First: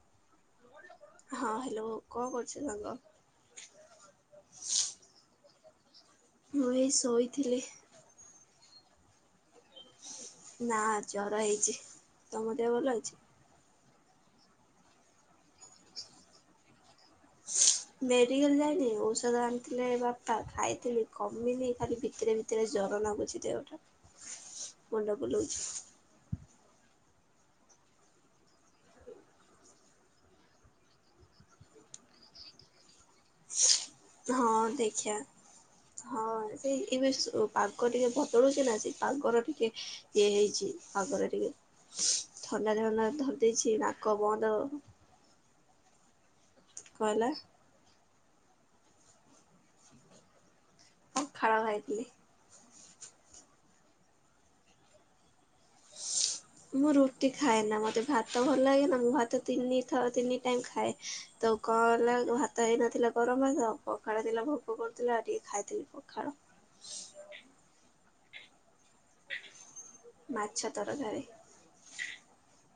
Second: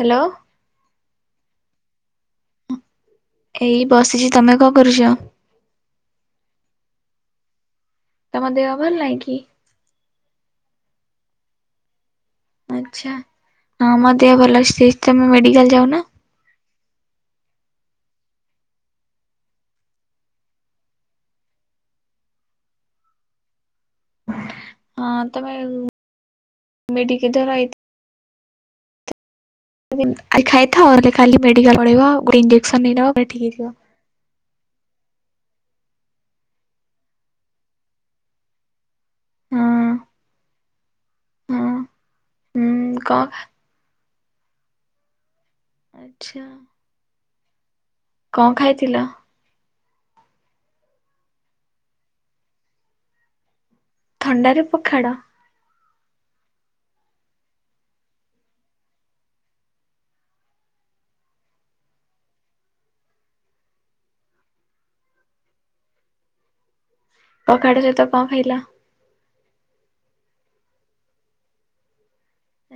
Hello. ହଁ hello କଣ କରୁଛ ସାଙ୍ଗ? ଏଇ ବସିଛି ତମେ କଣ କରୁଛ? ମୁଁ ଏ ଶୋଇଥିଲି। ତମ ଦେହ ଭଲ ନାଇଁ କି? ନାଁ ଜ୍ୱର ହେଇଛି। ତମ ଦେହନ ଭଲ ଆଚ୍ଛା ଅଛି? ହଁ ମୋ ଦେହ ଭଲ ଅଛିତମେ ମେଡିକାଲ ଯାଉନ। ମେଡ଼ିକାଲ ଯାଇନି ଔଷଧ ଆଣିଥିଲେ ବାପା ଖାଇଥିଲି କମିନି ଖାଲି ଭିତରେ ଭିତରେ ଜ୍ଵର ଲାଗୁଛି ଦେହଟା। ମୁଣ୍ଡ ବୁଲଉଛି। ମେଠ କିଧର ଆଇ [unintelligible] ଖାଇଥାଅ କାଲି ମେଡ଼ିକାଲ ପଳେଇବ ଗୋଟେ ଇଞ୍ଜକ୍ସନ୍ ନେଇଯିବ। ହଁ ଦେଖ। ଆଚ୍ଛା ହଁ ସେଇ ଏବେ ପାଗ ଟିକେ ବଦଳୁଛି ନା ସେ ତାଙ୍କର ଟିକେ ହଁ ଇଏ ହେଇଛି। ଆପରେ ଟିକେ ହଁ ଥଣ୍ଡା ହୁଁ କଣ ଧରି ଦେଇଛି ନା। କ ବନ୍ଦ ଆଚ୍ଛା। କଲ [unintelligible] କଣ ଖାଇଥିଲ? ପଖାଳ ଖାଇଥିଲି। ଥଣ୍ଡାରେ ପଖାଳ ମୁଁ ରୁଟି ଖାଏ ନା ମତେ ଭାତ ଭଲ ଲାଗେ ନା ମୁଁ ଭାତ ତିନିଥର ତିନି ଟାଇମ ଖାଏ ତ କଣ ହେଲା ଭାତ ହେଇନଥିଲା ଗରମ ତ ପଖାଳ ଥିଲା ଭୋକ କରୁଥିଲା ଆଉ ଟିକେ ଖାଇଥିଲି ପଖାଳ। ପଖାଳ ସହିତ କଣ ଖାଇଲ? ମାଛ ତରକାରୀ।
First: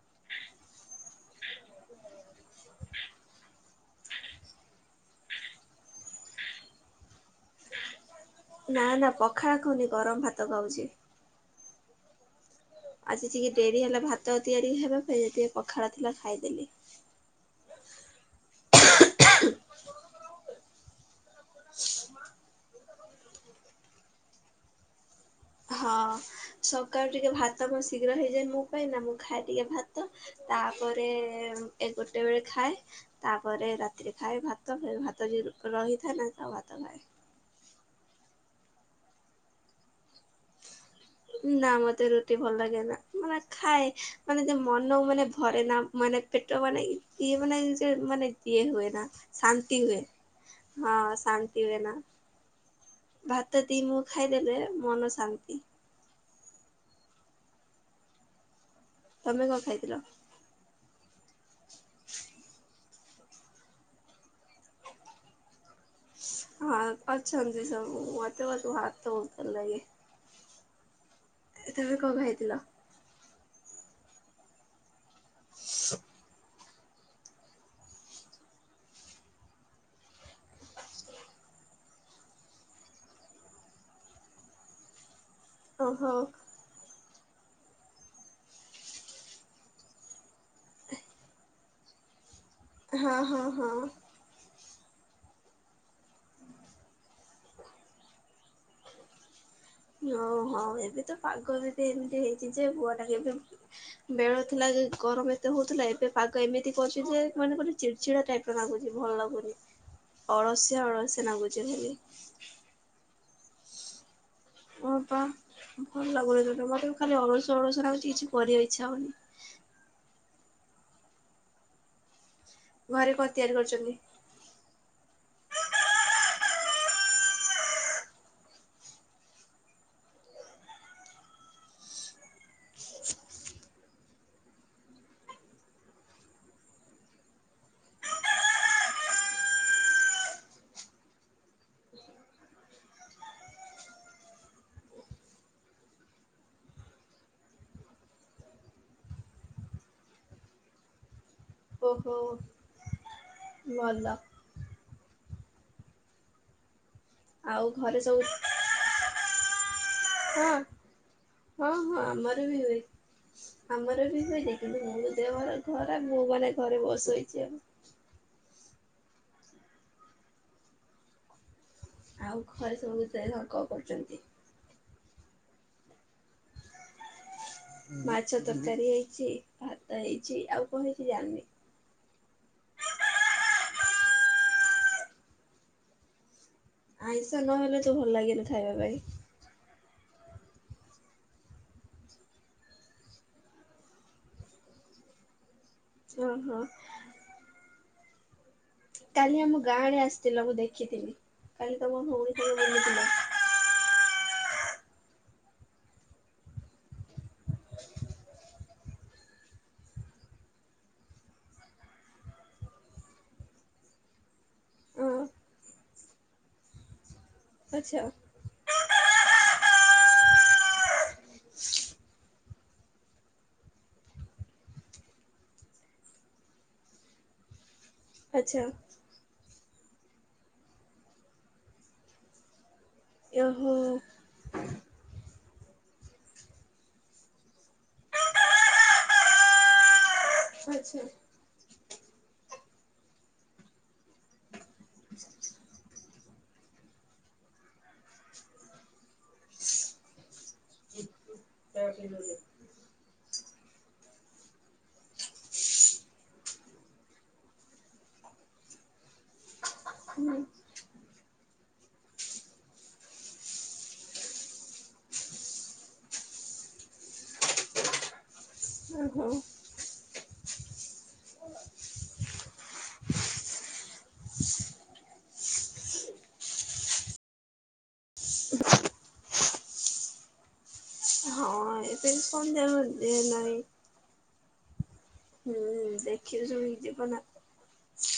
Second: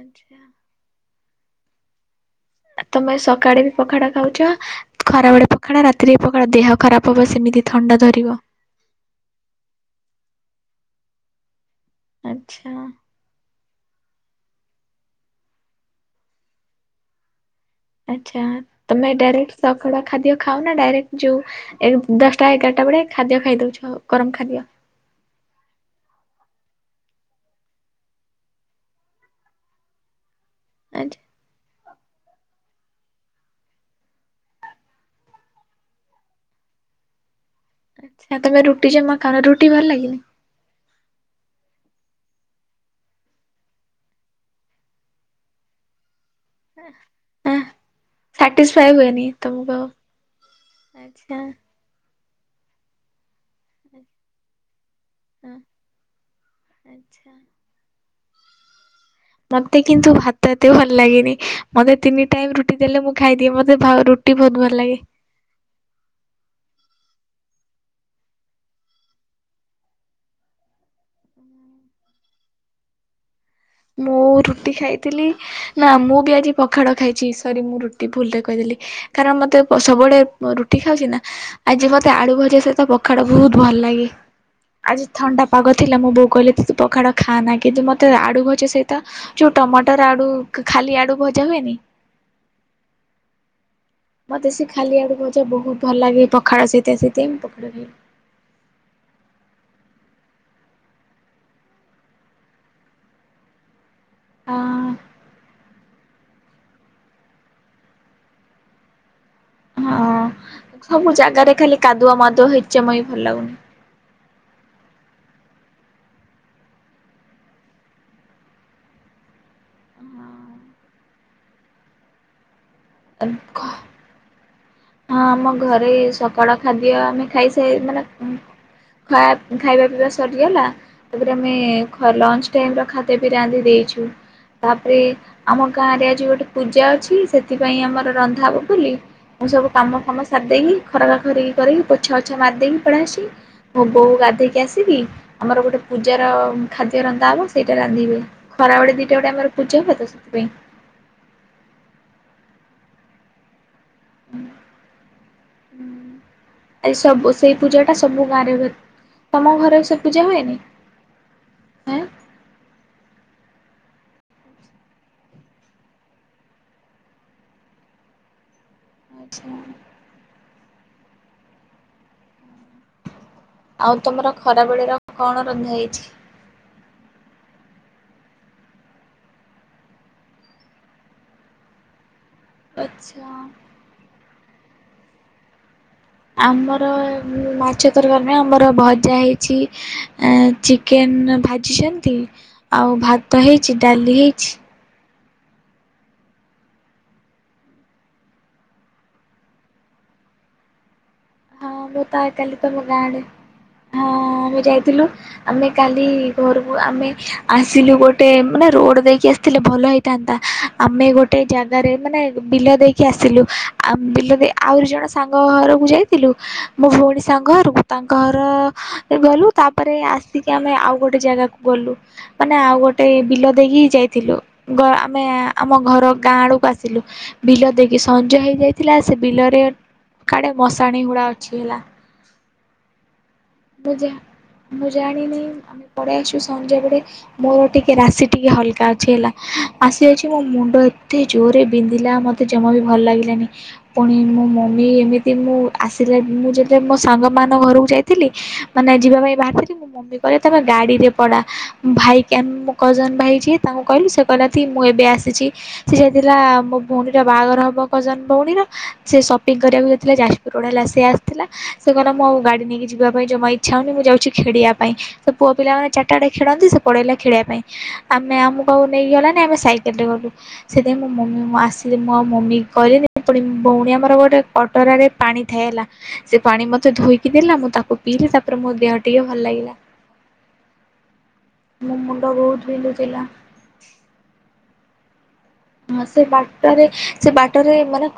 ଆଚ୍ଛା। ତମେ ସକାଳେ ବି ପଖାଳ ଖାଉଛ ଖରା ବେଳେ ପଖାଳ ରାତିରେ ବି ପଖାଳ ଦେହ ଖରାପ ହବ। ସେମିତି ଥଣ୍ଡା ଧରିବ। ନା ନା ପଖାଳ ଖାଉନି ଗରମ ଭାତ ଖାଉଛି। ଆଚ୍ଛା। ଆଜି ଟିକେ ଡେରି ହେଲା ଭାତ ତିଆରି ହେବ ପାଇଁ ଯେ ପଖାଳ ଥିଲା ଖାଇଦେଲି। ଆଚ୍ଛା ତମେ ଡାଇରେକ୍ଟ [unintelligible] ଖାଦ୍ୟ ଖାଅ ନା ଡାଇରେକ୍ଟ ଯୋଉ ଏ ଦଶଟା ଏଗାରଟା ବେଳେ ଖାଦ୍ୟ ଖାଇଦଉଛ ଗରମ୍ ଖାଦ୍ୟ। ହଁ ସକାଳୁ ଟିକେ ଭାତ ମ ଶୀଘ୍ର ହେଇଯାଏ ମୋ ପାଇଁ ନା ମୁଁ ଖାଇଦିଏ ଭାତ। ତାପରେ ଆଚ୍ଛା ଏଗାର ରଟା ବେଳେ ଖାଏ ତାପରେ ରାତିରେ ଖାଏ ଭାତ ଫେର୍ ଭାତ ଯଉ ରହିଥାଏ ନା ତ ଭାତ ଖାଏ। ଆଛା ତମେ ରୁଟି ଜମା ଖାଉନ, ରୁଟି ଭଲ ଲାଗେନି? ନା ମୋତେ ରୁଟି ଭଲ ଲାଗେ ନା ମାନେ ଖାଏ ମାନେ ଯେ ମନକୁ ମାନେ ଭରେ ନା ମାନେ ପେଟ ମାନେ ଇଏ ମାନେ ଆଁ [unintelligible] ମାନେ ଇଏ ହୁଏ ସାଟିସ୍ଫାଏ ନା ହୁଏନି ତମକୁ ଶାନ୍ତି ଆଉ ହୁଏ। ହଁ ଆଚ୍ଛା ଶାନ୍ତି ହୁଏ ନା। ଭାତ ଏତିକି ମୁଁ ଆଚ୍ଛା ଖାଇଦେଲେ ମନ ଶାନ୍ତି। ଆଚ୍ଛା। ତମେ କଣ ମତେ ଖାଇଥିଲ? କିନ୍ତୁ ଭାତ ଏତେ ଭଲ୍ ଲାଗେନି। ମତେ ତିନି ଟାଇମ୍ ରୁଟି ଦେଲେ ମୁଁ ଖାଇଦିଏ। ମତେ ଭାଉ ରୁଟି ବହୁତ ଭଲ ଲାଗେ। ଶ୍ ହଁ ଅଛନ୍ତି ସବୁ ମୋତେ ବହୁତ୍ ଭାତ ବହୁତ୍ ଭଲ୍ ଲାଗେ। ଏ ତମେ କଣ ଖାଇଥିଲ? ମୁଁ ରୁଟି ଖାଇ ଥିଲି। ନା ମୁଁ ବି ଆଜି ପଖାଳ ଖାଇଚି। ସରି ମୁଁ ରୁଟି ଭୁଲରେ କହିଦେଲି କାରଣ ମତେ ସବୁବେଳେ ରୁଟି ଖାଉଚି ନା ଆଜି ମତେ ଆଳୁ ଭଜା ସହିତ ପଖାଳ ବହୁତ ଭଲ ଲାଗେ ଆଜି ଥଣ୍ଡା ପାଗ ଥିଲା। ମୋ ଓହୋ ବୋଉ କହିଲା ତୁ ତ ପଖାଳ ଖାନା କିନ୍ତୁ ମତେ ଆଡୁ ଭଜ୍ ଜା ସହିତ ଯୋଉ ଟମାଟର ଆଡୁ ଖାଲି ଆଡୁ ଭଜା ହୁଏନି? ହଁ ହଁ ହଁ। ମତେ ସେ ଖାଲି ଆଡୁ ଭଜା ବହୁତ ଭଲ ଲାଗେ। ପଖାଳ ସହିତ ସେଇଥିପାଇଁ ମୁଁ ପଖାଳ ଖାଇଲି। ହ ହଉ ଏବେ ତ ପାଗ ଏମତି ଏମିତି ହେଇଛି ଯେ [unintelligible] ବେଳ ଥିଲା ଯେ ହଁ ଗରମ ଏତେ ହଉଥିଲା ଏବ୍ ବେ ପାଗ ଏମିତି କରିଚି ଯେ ମାନେ ଗୋଟେ ଚିଡଚିଡା ଟାଇପ୍ ର ନାଗୁଛି ଭଲ ଲାଗୁନି। ହଁ। ଅଳସୁଆ ସବୁ ଅଳସୁଆ ଜାଗାରେ ଲାଗୁଛି ଖାଲି କାଦୁଅ ମାଦୁଅ ହେଇଚି ଜମା ବି ଭଲ୍ ଲାଗୁନି। ହଁ ପା ଭଲ୍ ଲାଗୁନି ସେଥିପାଇଁ ମତେ ବି ଖାଲି ଅଳସୁଆ ଅଳସୁଆ ଲାଗୁଚି କିଛି କରିବାକୁ ଇଚ୍ଛା ହଉନି। ଘରେ କଣ ତିଆରି କରିଚନ୍ତି? ହଁ ଆମ ଘରେ ସକାଳ ଖାଦ୍ୟ ଆମେ ଖାଇସାଇ ମାନେ ଖା ଖାଇବା ପିଇବା ସରିଗଲା ତାପରେ ଆମେ ଖ ଲଞ୍ଚ ଟାଇମ ର ଖାଦ୍ୟ ବି ରାନ୍ଧି ଦେଇଛୁ। ତାପରେ ଆମ ଗାଁରେ ଆଜି ଗୋଟେ ପୂଜା ଅଛି। ସେଥିପାଇଁ ଆମର ରନ୍ଧା ହବ ବୋଲି ମୁଁ ସବୁ କାମ ଫାମ ସାର ଦେଇଁକି ଖରକା ଖରିକି କରିକି ପୋଛା ଓଛା ମାରିଦେଇକି ପଳିଆସଛି। ମୋ ବୋଉ ଗାଧେଇକି ଆସିକି ଆମର ଗୋଟେ ପୂଜାର ଖାଦ୍ୟ ରନ୍ଧା ହବ ସେଇଟା ରାନ୍ଧିବେ। ଖରାବେଳେେ ଦିଇଟାରେ ଗୋଟେ ଆମର ପୂଜା ହବ ତ ସେଥିପାଇଁ। ଓହୋ ଭଲ। ଉମ୍ ଆଜି ସବୁ ସ ଏ ଆଉ ପୂଜା ଟା ଘରେ ସବୁ ଗାଁ ରେ ହୁଏ ତମ ଘରେ ସବ୍ ହଁ ହଁ ହଁ ଆମର ବି ହୁଏ। ଆମର ବି ହୁଏ ଯେ କିନ୍ତୁ ମୋ ଦେହ ଖରାପ୍ ଖରାପ୍ ମୁ ମାନେ ଘରେ ବ ଶୋଇଛି ଆଉ। ଆଚ୍ଛା। ଆଉ ଘରେ ସବୁ ଅଛି? ଆଉ ତମର ଖରା ବେଳିର? କଣ ରନ୍ଧା ହେଇଛି? ମାଛ ତରକାରୀ ହେଇଚି। ଭାତ ହେଇଚି। ଆଉ କଣ ହେଇଚି ଜାଣିନି। ଆଚ୍ଛା। ଆମର ଆଇଁଷ ନହେଲେ ମାଛ ତ ଭଲ ତରକାରୀ ନାହିଁ। ଲାଗେନି ଆମର ଖାଇବା ପାଇଁ ଭଜା ହେଇଛି। ଚିକେନ୍ ଭାଜିଛନ୍ତି ଆଉ ଭାତ ହେଇଚି ଡାଲି ହେଇଚି। ଓ ହୋ। କାଲି ଆମ ଗାଁ ଆଡେ ଆସିଥିଲ ମୁଁ ଦେଖିଥିଲି। ହଁ କାଲି ତମ ମୁଁ ତ ଭଉଣୀ ଆ ସାଙ୍ଗେ କାଲି ତମ ବୁଲୁଥିଲ ଗାଁ ଡେ ହଁ। ମୁ ଯାଇଥିଲୁ ଆମେ କାଲି ଘରକୁ ଆମେ ଆସିଲୁ ଗୋଟେ ମାନେ ରୋଡ଼ ଦେଇକି ଆସିଥିଲେ ଭଲ ହେଇଥାନ୍ତା। ଆମେ ଗୋଟେ ଜାଗାରେ ମାନେ ବିଲ ଦେଇକି ଆସିଲୁ ଆ ବିଲ ଦେଇ ଆହୁରି ଜଣ ହଁ ସାଙ୍ଗ ଘରକୁ ଯାଇ ଥିଲୁ ମୋ ଭଉଣୀ ସାଙ୍ଗ ହରୁ ଆଚ୍ଛା ତାଙ୍କ ଘର ଗଲୁ ତାପରେ ଆସିକି ଆମେ ଆଉ ଗୋଟେ ଜାଗାକୁ ଗଲୁ ମାନେ ଆଉ ଗୋଟେ ବିଲ ଦେଇକି ଯାଇଥିଲୁ ଘ ଆମେ ଆମ ଘର ଗାଁ ଆଡକୁ ଆସିଲୁ ବିଲ ଦେଇ କି ସଞ୍ଜ ଆଚ୍ଛା ହେଇଯାଇଥିଲା ସେ ବିଲରେ କାଡେ ମସ୍ ଶାଣି ଗୁଡ଼ା ଅଛି ହେଲା। ଓ ହୋ। ମୁଁ ଯା ମୁଁ ଜାଣିନି ଆମେ ପଳେଇଆସଛୁ ସଞ୍ଜବେଳେ ମୋର ଟିକେ ରାଶି ଟିକେ ହଲକା ଅଛି ହେଲା ଆସିଯାଇଛି ମୋ ମୁଣ୍ଡ ଆଚ୍ଛା ଏତେ ଜୋରରେ ବିନ୍ଧିଲା ମତେ ଜମା ବି ଭଲ ଲାଗିଲାନି ପୁଣି ମୋ ମମି ଏମିତି ମୁଁ ଆସିଲା ମୁଁ ଯେବେ ମୋ ସାଙ୍ଗ ମାନ ଘରକୁ ଯାଇଥିଲି। ମାନେ ଯିବା ପାଇଁ ବାହାରିଥିଲି ମୋ ମମି କହିଲେ ତମେ ଗାଡିରେ ପଳା ଭାଇ କା ମୋ କଜନ ଭାଇ ଯିଏ ତାଙ୍କୁ କହିଲି ସେ କହିଲା ମୁଁ ଏବେ ଆସିଚି ସେ ଯାଇଥିଲା ମୋ ଭଉଣୀର ବାହାଘର ହବ କଜନ ଭଉଣୀର ସେ ସପିଙ୍ଗ କରିବାକୁ ଯାଇଥିଲା ହୁଁ ଯାଜପୁର ରୋଡ ହେଲା ସେ ଆସିଥିଲା ସେ କହିଲା ମୁଁ ଆଉ ଗାଡି ନେଇକି ଯିବା ପାଇଁ ଜମା ଇଚ୍ଛା ହଉନି ମୁଁ ଯାଉଛି ଖେଡିବା ପାଇଁ ସେ ପୁଅ ପିଲାଗୁଡ଼ା ଚାରିଟାଡେ ଖେଳନ୍ତି ସେ ପଳେଇଲା ଖେଳିବା ପାଇଁ ଆମେ ଆମକୁ ଆଉ ନେଇକି ଓହୋ ଗଲାନି ଆମେ ସାଇକେଲରେେ ଗଲୁ ସେଥିପାଇଁ ମୁଁ ମମି ମୋ ଆସିଲି ମୁଁ ଆଉ ମମି କଇଲିନି ପୁଣି ଭଉଣୀ ଆମର ଗୋଟେ କଟରାରେ ପାଣି ଥାଏ ହେଲା ସେ ପାଣି ମୋତେ ଧୋଇକି ଦେଲା ମୁଁ ତାକୁ ପିଇଲି ତାପରେ ମୋ ଦେହ ଟିକେ ଭଲ ଲାଗିଲା। ହଁ ମୋ ଏବେ ମୁଣ୍ଡ ସନ୍ଧ୍ୟା ବହୁତ ଏ ବିନ୍ଧୁଥିଲା। ନାଇଁ ହୁଁ ହଁ ସେ ଦେଖି ଶୁଣିକି ବାଟରେ ଯିବ ନା ସେ ବାଟରେ ମାନେ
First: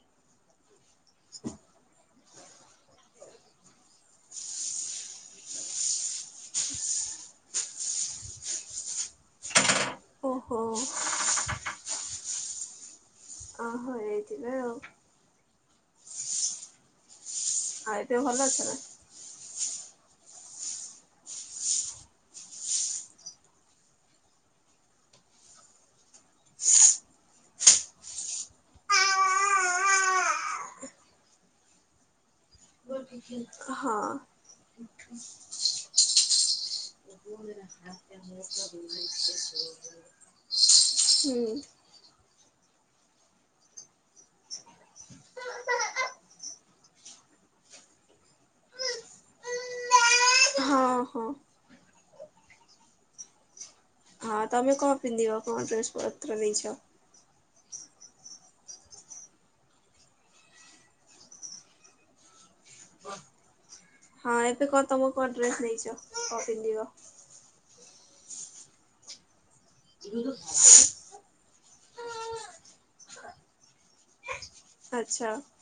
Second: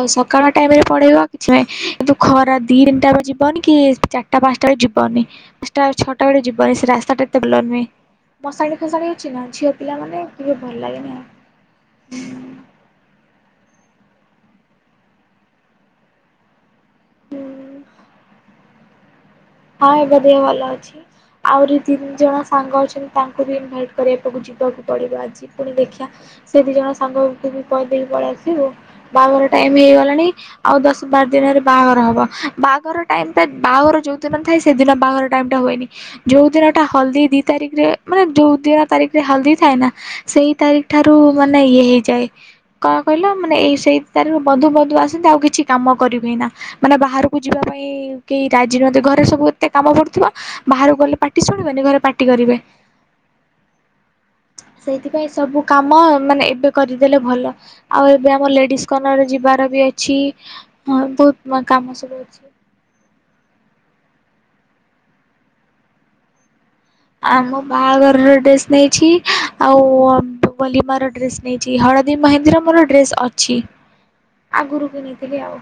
ଆଉ ସକାଳ ଟାଇମ ରେ ପଳେଇବ ଆଉ କିଛି ନାଇଁ କିନ୍ତୁ ଖରା ଦି ତିନିଟା ବଳେ ଯିବନି କି ଚାରିଟା ପାଞ୍ଚଟା ବେଳେ ଯିବନି ପାଞ୍ଚଟା ଛଅଟା ବେଳେ ଯିବନି ସେ ରାସ୍ତାଟା ଏତେ ଭଲ ନୁହେଁ ମଶାଣି ଫଶାଣି ଅଛି ନା ଝିଅ ପିଲା ମାନେ କେବେ ଓହୋ ଭଲ ଲାଗେନି ଆଉ। ଓହୋ ଏଇଥିପାଇଁ ଆଉ ହୁଁ। ଆଉ ଏତେ ଭଲ ଅଛ ନା? ହଁ ଏବେ ଦେହେ ଭଲ ଅଛି ଆହୁରି ତିନି ଜଣ ସାଙ୍ଗ ଅଛନ୍ତି। ତାଙ୍କୁ ବି ଇନଭାଇଟ କରିବାକୁ ଯିବାକୁ ପଡିବ ଆଜି ପୁଣି ଦେଖିଆ ସେ ଦି ଜଣ ସାଙ୍ଗକୁ ବି କହିଦେଇକି ପଳେଇ ଆସିବୁ ବାହାଘର ଟାଇମ ହେଇଗଲାଣି ଆଉ ଦଶ ବାର ଦିନରେ ବାହାଘର ହବ ବାହାଘର ଟାଇମ ଟା ହଁ ବାହାଘର ଯୋଉ ଦିନ ଥାଏ ସେଦିନ ବାଘର ଟାଇମ୍ ଟା ହୁଏନି ଯଉ ଦିନଟା ହଳଦୀ ଦି ତାରିଖରେ ମାନେ ଯଉ ଦିନ ତାରିଖରେ ହଳଦୀ ଥାଏ ନା ସେଇ ତାରିକ୍ ଠାରୁ ହୁଁ ମାନେ ଇଏ ହେଇଯାଏ। କଣ କହିଲ ମାନେ ଏଇ ସେଇ ତାରିଖ ରୁ ବଦୁ ବଦୁ ଆସନ୍ତି ଆଉ କିଛି କାମ କରିହୁଏନା ମାନେ ବାହାରକୁ ଯିବା ପାଇଁ କେହି ରାଜିନୁହନ୍ତି ଘ ରେ ସବୁ କେତେ କାମ ପଡୁଥୁବ ବାହାରକୁ ହଁ ଗଲେ ହଁ ପାଟି ଶୁଣିବେନି ଘରେ ପାଟି କରିବେ। ହଁ ତମେ କଣ ସେଇଥିପାଇଁ ପିନ୍ଧିବ କଣ ସବୁ ଡ୍ରେସ୍ କାମ ପତ୍ର ମାନେ ନେଇଛ? ଏବେ କରିଦେଲେ ଭଲ। ଆଉ ଏବେ ଆମର ଲେଡିସ୍ କରନର ଯିବାର ବି ଅଛି ବହୁତ କାମ ସବୁ ଅଛି। ହଁ ଏବେ କ ତମ କଣ ଡ୍ରେସ ନେଇଛ କ ପିନ୍ଧିବ? ଆମ ବାହାଘରର ଡ୍ରେସ୍ ନେଇଛି। ଆଉ ବଲିମା ର ଡ୍ରେସ୍ ନେଇଚି ହଳଦୀ ମହେନ୍ଦିର ମୋର ଡ୍ରେସ୍ ଅଛି। ଆଗରୁ ଆଚ୍ଛା କିଣିଥିଲି ଆଉ।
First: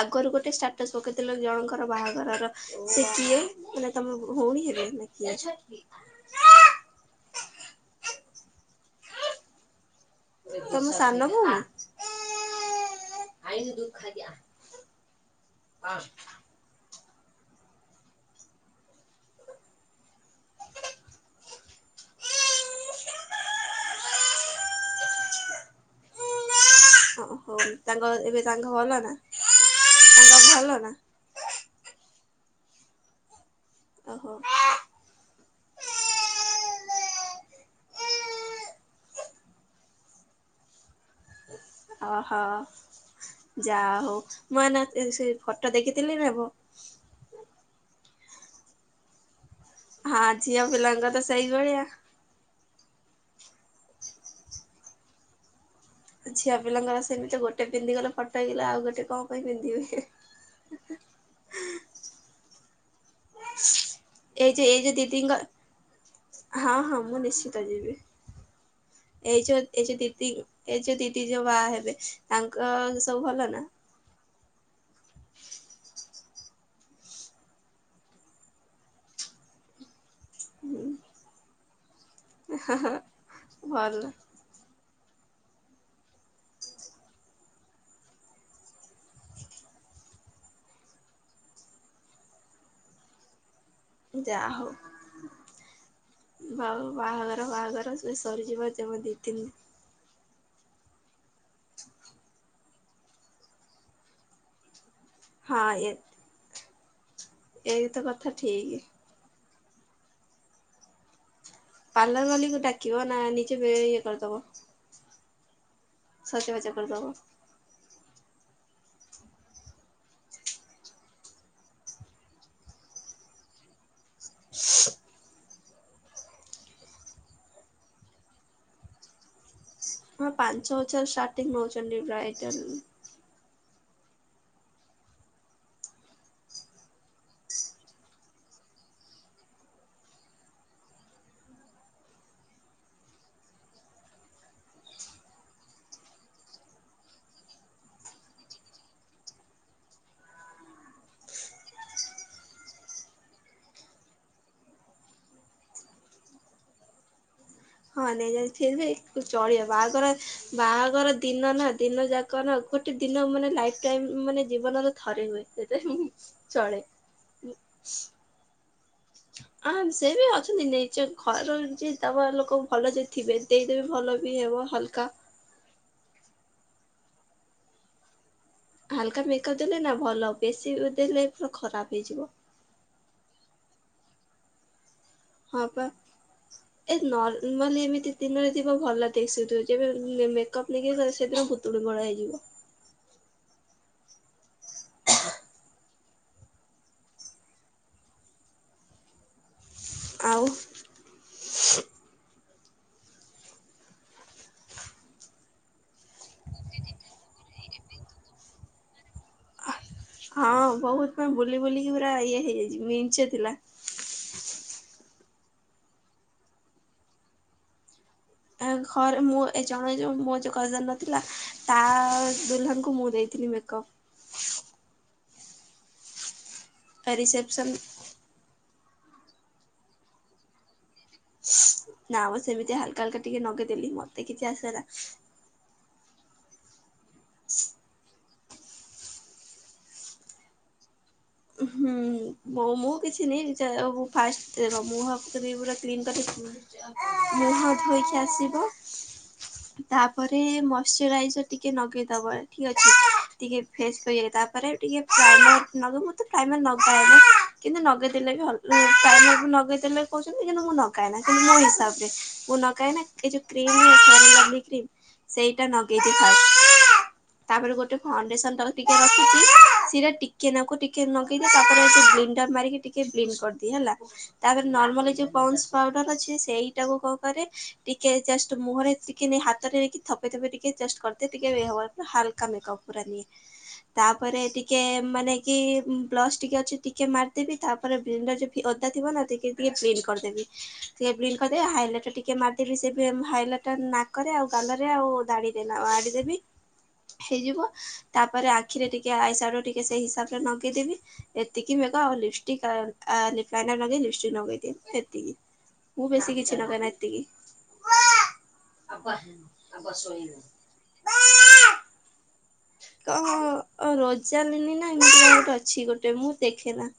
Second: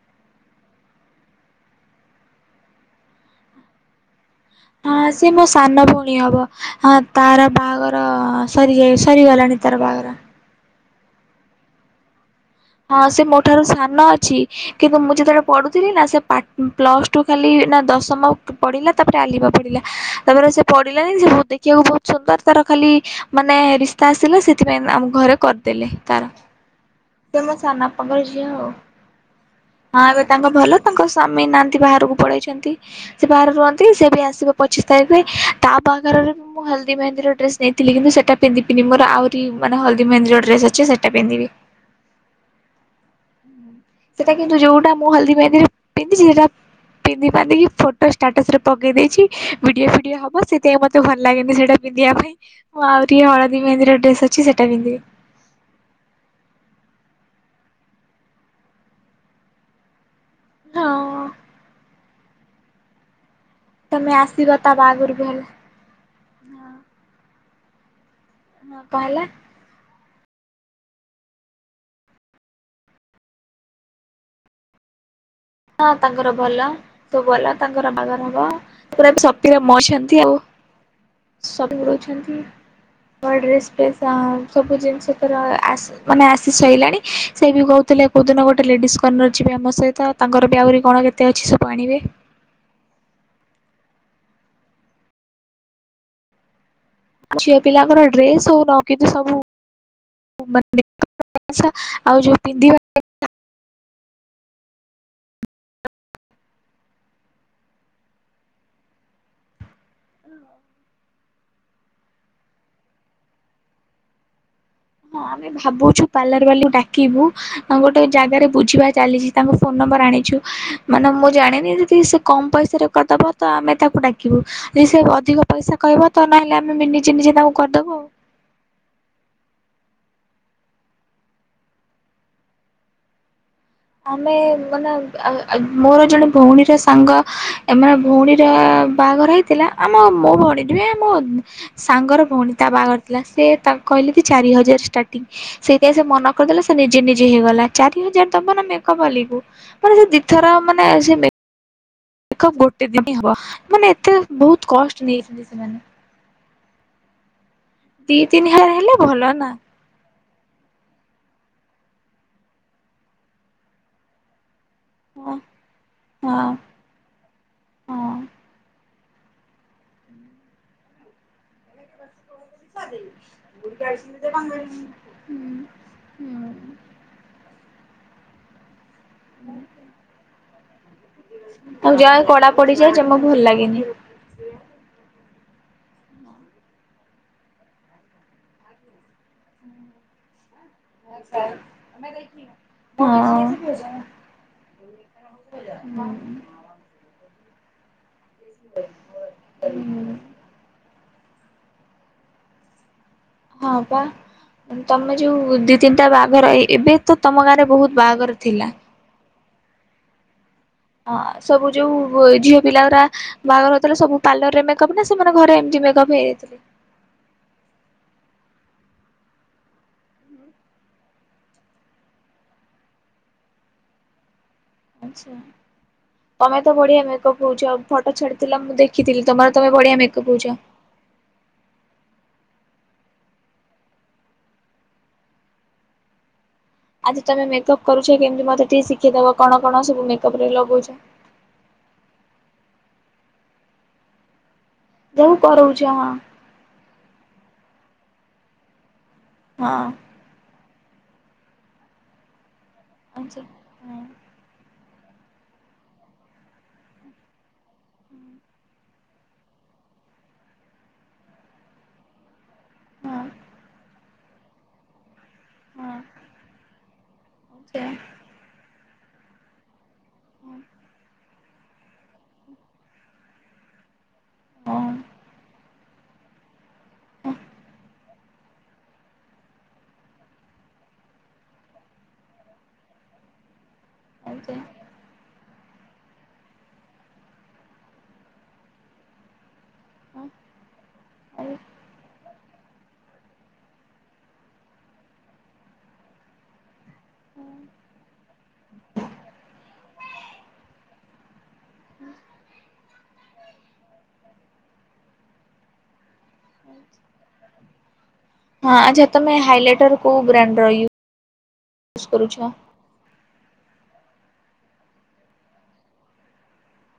ଆଗରୁ ଗୋଟେ ଷ୍ଟାଟସ୍ ପକେଇଥିଲ ଜଣଙ୍କର ବାହାଘରର ସେ କିଏ ମାନେ ତମ ଭଉଣୀ ହେବେ ନା ହଁ ସି କିଏ? ମୋ ସାନ ଭଉଣୀ ହବ ହଁ। ତାର ବାହାଘର ସରିଯାଇ ସରିଗଲାଣି ତାର ବାହାଘର ତମ ସାନ ଭଉନ ହଁ ସେ ମୋ ଠାରୁ ସାନ ଅଛି କିନ୍ତୁ ମୁଁ ଯେତେବେଳେ ପଢୁଥିଲି ନା ସେ ପା ପ୍ଲସ ଠୁ ଖାଲି ନା ଦଶମ ପଢିଲା ତାପରେ ଆଲିବା ପଢିଲା ତାପରେ ସେ ପଢିଲାନି ସେ ଦେଖିବାକୁ ବହୁତ ସୁନ୍ଦର ତାର ଖାଲି ମାନେ ରିସ୍ତା ଆସିଲା ସେଥିପାଇଁ ଆମ ଘରେ କରିଦେଲେ ତାର ସେ ମୋ ଓହୋ ସାନ ତାଙ୍କ ବାପାଙ୍କର ଏବେ ଝିଅ ହଉ ତାଙ୍କ ଭଲ ନା ହଁ ଏବେ ତାଙ୍କ ଭଲ ତାଙ୍କ ସ୍ୱାମୀ ନାହାନ୍ତି ବାହାରକୁ ପଳେଇଛନ୍ତି ସେ ବାହାରେ ରୁହନ୍ତି। ସେ ବି ଓହୋ। ଆସିବ ପଚିଶ ତାରିଖରେ ତା ବାହାଘରେ ବି ମୁଁ ହଳଦୀ ମହେନ୍ଦୀର ଡ୍ରେସ ନେଇଥିଲ କିନ୍ତୁ ସେଇଟା ପିନ୍ଧିବିନି ମୋର ଆହୁରି ମାନ ହଳଦୀ ମହେନ୍ଦୀର ଡ୍ରେସ ଅଛି ସେଟା ପିନ୍ଧିବି ଅହୋ। ସେଟା କିନ୍ତୁ ଯୋଉଟା ମୁଁ ହଳଦୀ ମରେ ଫଟୋ ଦେଖିଥିଲି ପିନ୍ଧିଛି ନା ସେଟା ମୋ ପିନ୍ଧିନ୍ଧି ଫୋ ଷ୍ଟାଟସ ରେ ପକେଇ ଦେଇଛି। ଭିଡିଓ ଫିଡି ହଁ ହବ ଝିଅ ସେଥିପାଇଁ ମତେ ପିଲାଙ୍କର ଭଲ ତ ଲାଗେନି ସେଇଟା ସେଇଭଳିଆ। ପିନ୍ଧିବା ପାଇଁ ମୁଁ ଆହୁରି ହଳଦୀ ମେହେନ୍ଦୀର ଡ୍ରେସ୍ ଅଛି ସେଇଟା ପିନ୍ଧିବି ଆଉ ଝିଅ ପିଲାଙ୍କର ସେମିତି ଗୋଟେ ପିନ୍ଧି ଗଲେ ଫଟେଇଗଲା ଆଉ ଗୋଟେ କଣ ପାଇଁ ପିନ୍ଧିବେ ହଁ। ତମେ ଏଇ ଆସିବ ଯୋଉ ତା ଏଇ ଯୋଉ ବାହାଘରକୁ ଦିଦିଙ୍କ ହେଲା। ହଁ ହଁ ମୁଁ ଦେଶି ତ ଯିବି କଣ ହେଲା? ଏଇ ଯୋ ଏ ଯୋ ଏ ଯୋଉ ଦିଦି ଯୋଉ ବାହା ହେବେ ତାଙ୍କ ସବୁ ଭଲ ନା। ହଁ ତାଙ୍କର ଭଲ ସବୁ ଭଲ ତାଙ୍କର ବାଘର ହବ ପୁରା ଏ ସତ ରମ ଅଛନ୍ତି ଆଉ। ହୁଁ। ସବୁ [unintelligible] ନୂଆଁ ଡ୍ରେସ ଭଲ ଫ୍ରେସ ସବୁ ଜିନିଷ ମାନେ ଆସି ସଇିଲାଣି ସେ ବି କହୁଥିଲେ କେଉଁଦିନ ଗୋଟେ ଲେଡିସ୍ କର୍ଣ୍ଣର ଯିବେ ଆମ ସହିତ ତାଙ୍କର ବି ଆହୁରି କଣ କେତେ ଅଛି ସବୁ ଆଣିବେ ଯା ହଉ ଆଉ। ବାହାଘର ଝିଅ ବାହାଘର ପିଲାଙ୍କର ସେ ଡ୍ରେସ ହଉ ସରିଯିବ ନ ଯେମ କିନ୍ତୁ ଦି ସବୁ ତିନି [unintelligible] [unintelligible] ଆଉ ଯୋଉ ପିନ୍ଧିବା ହଁ ଏ। ଏଇତ କଥା ଠିକ। [inaudible] ପାର୍ଲର ବାଲିକୁ ଡାକିବ ନା ନିଜେ ଇଏ କରିଦବ। ହଁ ଭାବୁୁ ପାଲାର ସଜବାଜ ବାଲି କରିଦବ ଡାକିବୁ ଆ ଗୋ ଗୋ ଜାଗାରେ ବୁଝିବା ଚାଲିଛି ତାଙ୍କ ଫୋନ ନମ୍ବର ଆଣିଛୁ ମାନେ ମୁଁ ଜାଣିନି ଯଦି ସେ କମ୍ ପଇସାରେ କରିଦେବ ତ ଆମେ ତାକୁ ଡାକି [unintelligible] ସେ ଅଧିକ ପଇସା କହିବ ତ ନହେଲେ ଆମେ ମିନିଜିନିଜେ ତାଙ୍କୁ କରିଦବୁ ଆଉ। ହଁ ପାଞ୍ଚ ହଜାର ଷ୍ଟାର୍ଟିଂ ନଉଛନ୍ତି ବ୍ରାଇଟଲ ଆମେ ମାନେ ମୋର ଜଣେ ଭଉଣୀର ସାଙ୍ଗ ମାନେ ଭଉଣୀର ବାହାଘର ହେଇଥିଲା ଆମ ମୋ ଭଉଣୀ ନେ ଆମେ ମାନେ ସାଙ୍ଗର ଭଉଣୀ ତା ବାହାଘର ଥିଲା ସେ ତା କହିଲେ ଦ ଚାରି ହଜାର ଷ୍ଟାର୍ଟିଂ ସେଇଥିାଇଁ ସେ ମନ କରିଦେଲା ସେ ନିଜେ ନିଜେ ହେଇଗଲା ଚାରି ହଜାର। ତ ମେକପ୍ ବାଲିକୁ ମାନେ ସେ ଦିଇଥର ମାନେ ସେ ମେକପ ଗୋଟେ ଦିନ ହବ ମାନେ ଏତେ ବହୁତ କଷ୍ଟ ନେଇଛନ୍ତି ସେମାନେ। ହଁ ଦି ନେଇଯା ତିନି ଫ ହଜାର ହେଲେ ଭଲ ବି ନା ଚଢ ହବ ବାହାଘର [unintelligible] ବାହାଘର ଦିନ ନା ଦିନ ଯାକ ନା ଗୋଟେ ଦିନ ମାନେ ଲାଇଫ ଟାଇମ୍ ମାନେ ଜୀବନ ତ ଥରେ ହଁ ହୁଏ ସେତ ହଁ ଚଳେ [unintelligible] ହଁ। ଆ ସେ ବି ଅଛନ୍ତି ନିଜ ଘରୁ ଯେ ତାପ ଲୋକ ଭଲ ଯେ ଥିବେ ଦେଇଦ ବି ଭଲ ବି ହେବ ହାଲକା। ହାଲକା ମେିକପ ଦେଲେ ନା ଭଲ ବେଶୀ ଦେଲେ ପୁରା ଆଉ ଖରାପ ଯାହା ହେଇଯିବ। କଡା ପଡିଯାଏ ଜମା [unintelligible] ହଁ ପା ଏ ନର୍ମାଲି ଏମିତି ଦିନରେ ଯିବ ଭଲ ଦିଶୁ ତୁ ଯେବେ ସେ। [unintelligible] [unintelligible] ହୁଁ। [inaudible] ଆଉ ହଁ ପା ତମେ ଯୋଉ ଦି ତିନିଟା ବାହାଘର ଏଇ ଏବେ ତ ତମ ଗାଁ ରେ ବହୁତ ବାହାଘର ଥିଲା। ହଁ ବହୁତ ହଁ ପୁରା ବୁଲି ସବୁ ବୁଲିକି ଯୋଉ ପୁରା ଇଏ ଝିଅ ହେଇଯାଇଛି ପିଲା ଉରା ମେଞ୍ଚେ ଥିଲା। ବାହାଘର ହେଉଥିଲା ସବୁ ପାର୍ଲରରେ ମେ କବ ନା ସେମାନେ ଘରେ ଏମତି ମେକପ ହେଇ ଘରେ ମୁଁ ଏ ଜଣେ ଯୋ ମୋ ଯୋଉ କଜନଥିଲା ତା ଦୁଲନଙ୍କୁ ମୁଁ ଦେଇଥିଲି ମେକଅପ୍ ଆଚ୍ଛା। ତମେ ତ ବଢିଆ ମେଅପ ହହୁଛ ରିସେପସନ୍ ଆଉ ଫଟୋ ଛାଡିଥିଲ ମୁଁ ଦେଖି ଖିଥିଲ ତମର ତମେ ବଢିଆ ମେକଅପ ହ‌ଉଛ‌। ନା ସେମିତି ହାଲକା ହଲକା ଟିକେ ନଗେଇଦେଲି ମତେ କିଛି ଆସେନା। ଆଜି ତମେକଅପ କରୁଛ। କେମତି ମତେ ଟିକେ ଶିଖିଇଦବ କଣ କଣ ସବୁ ମେକଅପ ରେ ଲଗଉଛ। ହୁଁ ମୁଁ କିଛି ନ ଫା [unintelligible] ଦେଖ ମୁଁ ଭାବୁ ଯୋଉ ଥିଲି ଏଗୁଡା ପୁରା କରଉଛ କ୍ଲିନ୍ ହଁ କରିଥିବ। ମୁହଁ ଧୋଇକି ଆସିବ। ହଁ ତାପରେ ମ ମସ୍ଚୁରାଇଜର ଟିକେ ନଗେଇଦବ। ଠିକ୍ ଅଛି। ଆଚ୍ଛା ଟିକେ ହଁ ଫ୍ରେସ୍ ହେଯାଏ ତାପରେ ଟିକେ ପାର୍କ ନବ ମତେ। ମୁଁ ତ ପ୍ରାଇମର ନଗାଏନା। କିନ୍ତୁ ନଗେଇଦେଲେ ବି ଭଲ ପ୍ରାଇମର୍ ମୁଁ ନଗେଇଦେଲେ କହୁଛନ୍ତି କିନ୍ତୁ ମୁଁ ନଗାଏନା। କିନ୍ତୁ ମୋ ହିସାବରେ ମୁଁ ନଗା କାଇଁନା ହଁ ଏ ଯୋଉ କ୍ରିମ ଏଥେରେ ବିକ୍ରିମ୍। ସେଇଟା ହଁ ନଗେଇଛି ଫାଷ୍ଟ। ତାପରେ ଆଚ୍ଛା। ଗୋଟେ ଫାଉଣ୍ଡେସନ ତାର ଟିକେ ରଖିଛି ସିରା ଟିକେ ନାକୁ ଟିକ ଲଗେଇଦିଏ ତାପରେ ସିଏ ବ୍ଲିଣ୍ଡର ମାରିକି ଟିକେ ବ୍ଲିନ୍ କରିଦିଏ ହେଲା। ତାପରେ ନର୍ମାଲ ହଁ ଯୋଉ ପଣ୍ଡସ୍ ପାଉଡର ଅଛି, ସେଇଟାକୁ କଣ କରେ, ଟିକେ ଜଷ୍ଟ ମୁହଁରେ ଟିକେ ନେଇ ହାତରେ ନେଇ ଥପେଇ ଥପେଇ ଟିକେ ଜଷ୍ଟ କରିଦିଏ ଟିକେ ଅ ଏ ହାଲକା ମେକପ ପୁରା ନିଏ। ତାପରେ ଟିକେ ମାନେ କି ବ୍ଲସ୍ ଟିକେ ଅଛି ଟିକେ ମାରିଦେବି ତାପରେ ବ୍ଲେଣ୍ଡ ଟା [unintelligible] ଓଦା ଥିବ ନା ଟିକେ ଟିକେ ବ୍ଲିନ୍ କରିଦେବି। ଟିକେ ବ୍ଲିନ ଆଚ୍ଛା କରିଦେବି ହାଇଲାଇଟ ଟିକେ ଟିକେ ମାରିଦେବି ସେ ବି ହାଇଲଟ ନାକରେ ଆଉ ଗାଲରେ ଆଉ ଦାଡିରେ ଆଉ ଆଡି ଦେବି। ହେଇଯିବ ତା ପରେ ଆଖିରେ ଟିକେ ଆଇ ସାଇଡୁ ଟିକେ ସେଇ ହିସାବ [unintelligible] ଲଗେଇଦେବି ଏତିକି ମୁଁ ଏକା ଆଉ ଲିପଷ୍ଟିକ୍ ଆ-ଆ ଲିପନାଇରର ଲିପଷ୍ଟିକ୍ ଲଗାଇଦିଏ ଇତିକି ମୁଁ ବେଶୀ କିଛି ଲଗାଏନା ଏତିକି। ହଁ ଆଚ୍ଛା ତମେ ହାଇଲାଇଟର କୋଉ ବ୍ରାଣ୍ଡର ଇଉଜ୍ କରୁଛ? କ ଅଁ ଅ ରୋଜଲିନୀ ନା ଏମିତି କଣ ଗୋଟେ ଅଛି ଗୋଟେ ମୁଁ ଦେଖେନା।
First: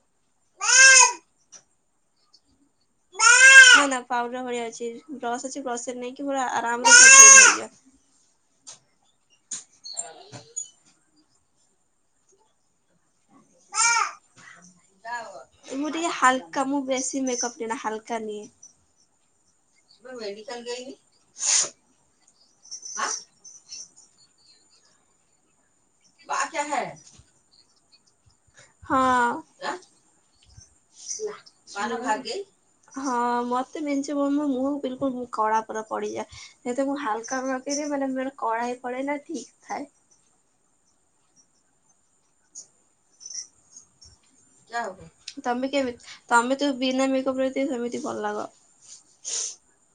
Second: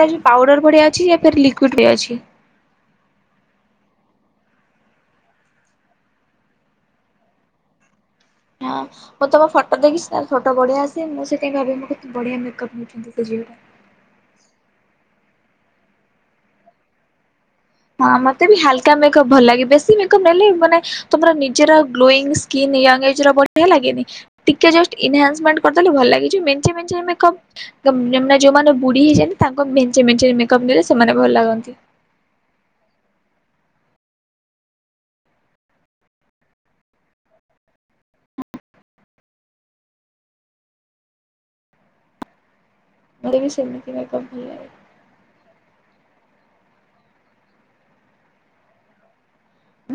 ଏଟା ଯୋଉ ପାଉଡର ଭଢିଆ ଅଛି। ଏୟା ଫିର୍ ଲିକୁଇଡ ରେ ଅଛି। ନା ନା ପାଉଡର ଭଳିଆ ଅଛି। ବ୍ରସ୍ ଅଛି ବସରେ ନେଇକି ପୁରା ଆରାମ୍ ରେ [inaudible] ହଁ ମୁଁ ତମ ଫଟୋ ଦେଖି [unintelligible] ଫଟୋ ବଢିଆ ଆସେ। ମୁଁ ସେ ଭାବି ମୁଁ କେତେ ବଢିଆ ମକ୍ଅପ୍ ନେଉବାକୁ ଯିବି। ମୁଁ ଟିକେ ହାଲ୍କା ମୁଁ ବେଶୀ ମେକପ୍ ହଁ ମତେ ବି ହାଲ୍କା ମେକଅପ୍ ଭଲ ଲାଗେ। ବେଶୀ ମେକପ୍ ନେଲେ ମାନେ ତମର ନିଜର ଗ୍ଲୋଇଂ ସ୍କିନ୍ ୟଙ୍ଗ ଏଜ୍ ର ବଢିଆ ଲାଗେନି। ଟିକେ ଜଷ୍ଟ ଇନ୍ହାସ୍ମେଣ୍ଟ କରିଦେଲେ ଭଲ ଲାଗିଚି। ଏ ଯୋଉ ମେଞ୍ଚେ ମେଞ୍ଚେ ମେକ୍ଅପ୍ [unintelligible] ଯୋଉମାନେ ବୁଢୀ ହେଇଯାଆନ୍ତି ତାଙ୍କୁ ହଁ। ମେଞ୍ଚେ ମେଞ୍ଚ ମେକଅପ୍ ନଲେ ସେମାନେ ଭଲ ଲାଗନ୍ତି। ହଁ ମତେ ମେଞ୍ଚେ ମୋ ମୋ ମୁହଁ ବିଲକୁଲ କଳା ପୁରା ପଡିଯାଏ। ଯେତେ ମୁଁ ହାଲ୍କା ବାକେ ମାନେ ମୁଁ କଳା ବି ପଡେ ନା ଠିକ୍ ଥାଏ। ଘରେ ବି ସେମିତି ମେକ୍ଅପ୍ ହୁଏ। ତମେ କେବେ ତମେ ତ ବିନା ମେକ୍ଅପ୍ ସେମତି ଭଲ ଲାଗ।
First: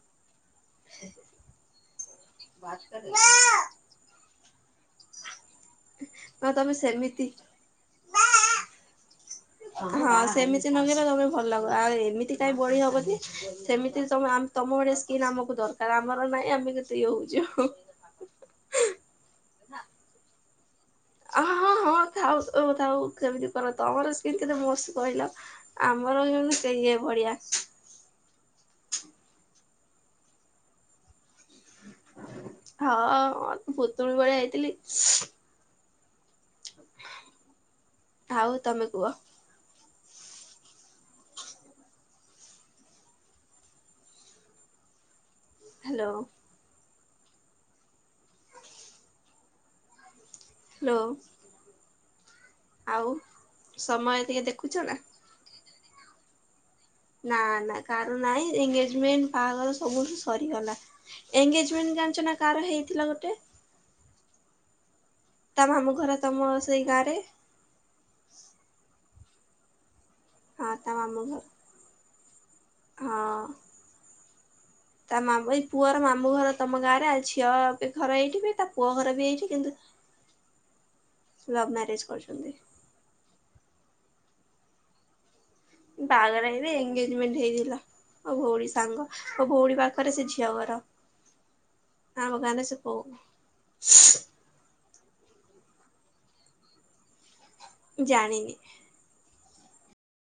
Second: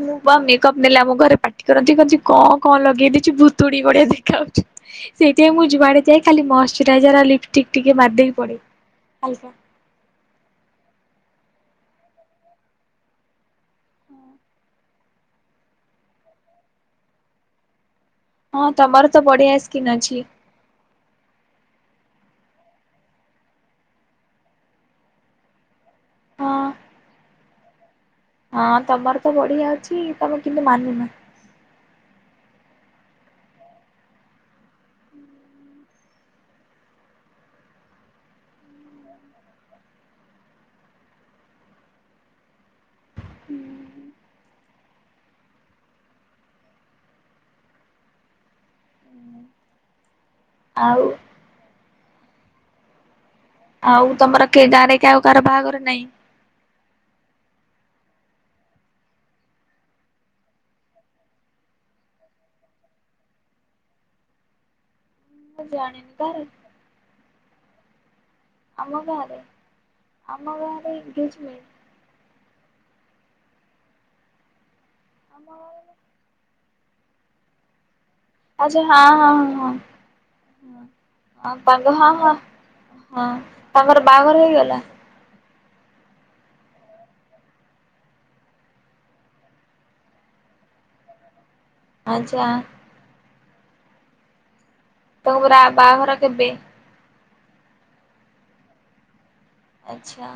ମୁଁ ବା ମେ ମେକ୍ଅପ୍ ନେଲେ ଆମ ଘରେ ପାଟି ତର ଟିକ୍ ଅଚି। କଁ କଁ ଲଗେଇ ଦେଇଛି ଭୁତୁଡ଼ି ଭଳିଆ ଦେଖାଉ [inaudible] ସେଇଟ ଯେ ମୁଁ ଯୁଆଡେ ଯାଏ ଖାଲି ନା ତମେ ସେମିତି ମଅଶ୍ଚୁରାଇଜର ଲିପଷ୍ଟିକ୍ ଟିକେ ମାର୍ଦେଇ [unintelligible] ହଁ, ସେମିତି ନଗେଇଲେ ତମେ ଭଲ ଲାଗ। ଆଉ ଏମିତି କାଇଁ ବୋଳି ହବ କି? ସେମିତି ତମ-ଆମ୍-ତମ ଭଳିଆ ସ୍କିନ୍ ଆମକୁ ଦରକାର। ଆମର ନାଇଁ ଆମେ କେତେ ଇଏ ହଉଚୁ ହୁଁ ହୁଁ। ହଁ, ତମର୍ ତ ବଢିଆ ସ୍କିନ୍ ଅଛି। ଆ ହଁ ହଁ ଥାଉ ଉ ଥାଉ ସେମିତି କର ତମର ସ୍କିନ କେତେ ମସ୍ତ କହିଲ। ଆମର ଯଉନୁ ସେଇଏ ଭଳିଆ। ଅଁ ତମର ତ ବଢିଆ ଅଛି-ଇ ତମେ କିନ୍ତୁ ମାନୁନ। ହଁ ଅ ମ ଭୁତୁଣି ଭଳିଆ ହେଇଥିଲି। [inaudible] ହାଉ ତମେ କୁଅ। ହାଲୋ ଓ। ହ୍ଲୋ। ଆଉ ଆଉ ଆଉ ସମୟ ଟିକେ ତମର କିଏ ଦେଖୁଛ ନା? ଗାଁରେ କ୍ୟାଉ କାର ବାଆଘର ନେଇଁ ନା ନା କାର ନାଇଁ ଏଙ୍ଗେଜମେଣ୍ଟ ବାଆଘର ସବୁଠି ସରିଗଲା। ଏଙ୍ଗେଜମେଣ୍ଟ ଜାଣିଛ ନା କାର ହେଇଥିଲା ଗୋଟେ। ମୁଁ ତା ମାମୁ ଜାଣିନି ଘର କାହାର ତମ ସେଇ ଗାରେ? ଆମ ଘରେ। ଆମ ହଁ ଗାଁରେ ଏଙ୍ଗେଜମେଣ୍ଟ। ହଁ-ଅ। ତା ଆମ ମାମ୍-ଭାଇ ଗାଁରେ ପୁଅର ମାମୁ ଘର-ତ୍ ତମ ଗାଁରେ ଆଛ୍ୟ-ଅ-ଅପିସ୍ ଘର ଏଇଠି ବି ତା ଆଚ୍ଛା ପୁଅ ହଁ ଘର ବି ହଁ ଏଇଠି, ହଁ ହଁ। ହଁ କିନ୍ତୁ ଲଭ୍ ତାଙ୍କ ମ୍ୟାରେଜ ହଁ ହଁ କରୁଛନ୍ତି। ହଁ ତାଙ୍କର ବାଆଘର ହେଇଗଲା? ବାଆଘର ହେଇନି ଏଙ୍ଗେଜମେଣ୍ଟ ହେଇଥିଲା। ମୋ ଭୋଉଣୀ ସାଙ୍ଗ, ମୋ ଭୋଉଣୀ ପାଖରେ ସେ ଝିଅ ଘର। ଆମ ଆଚ୍ଛା [unintelligible] [inaudible] [unintelligible] ବାହାଘର କେବେ? ଜାଣିନି। ଆଛା ଆ।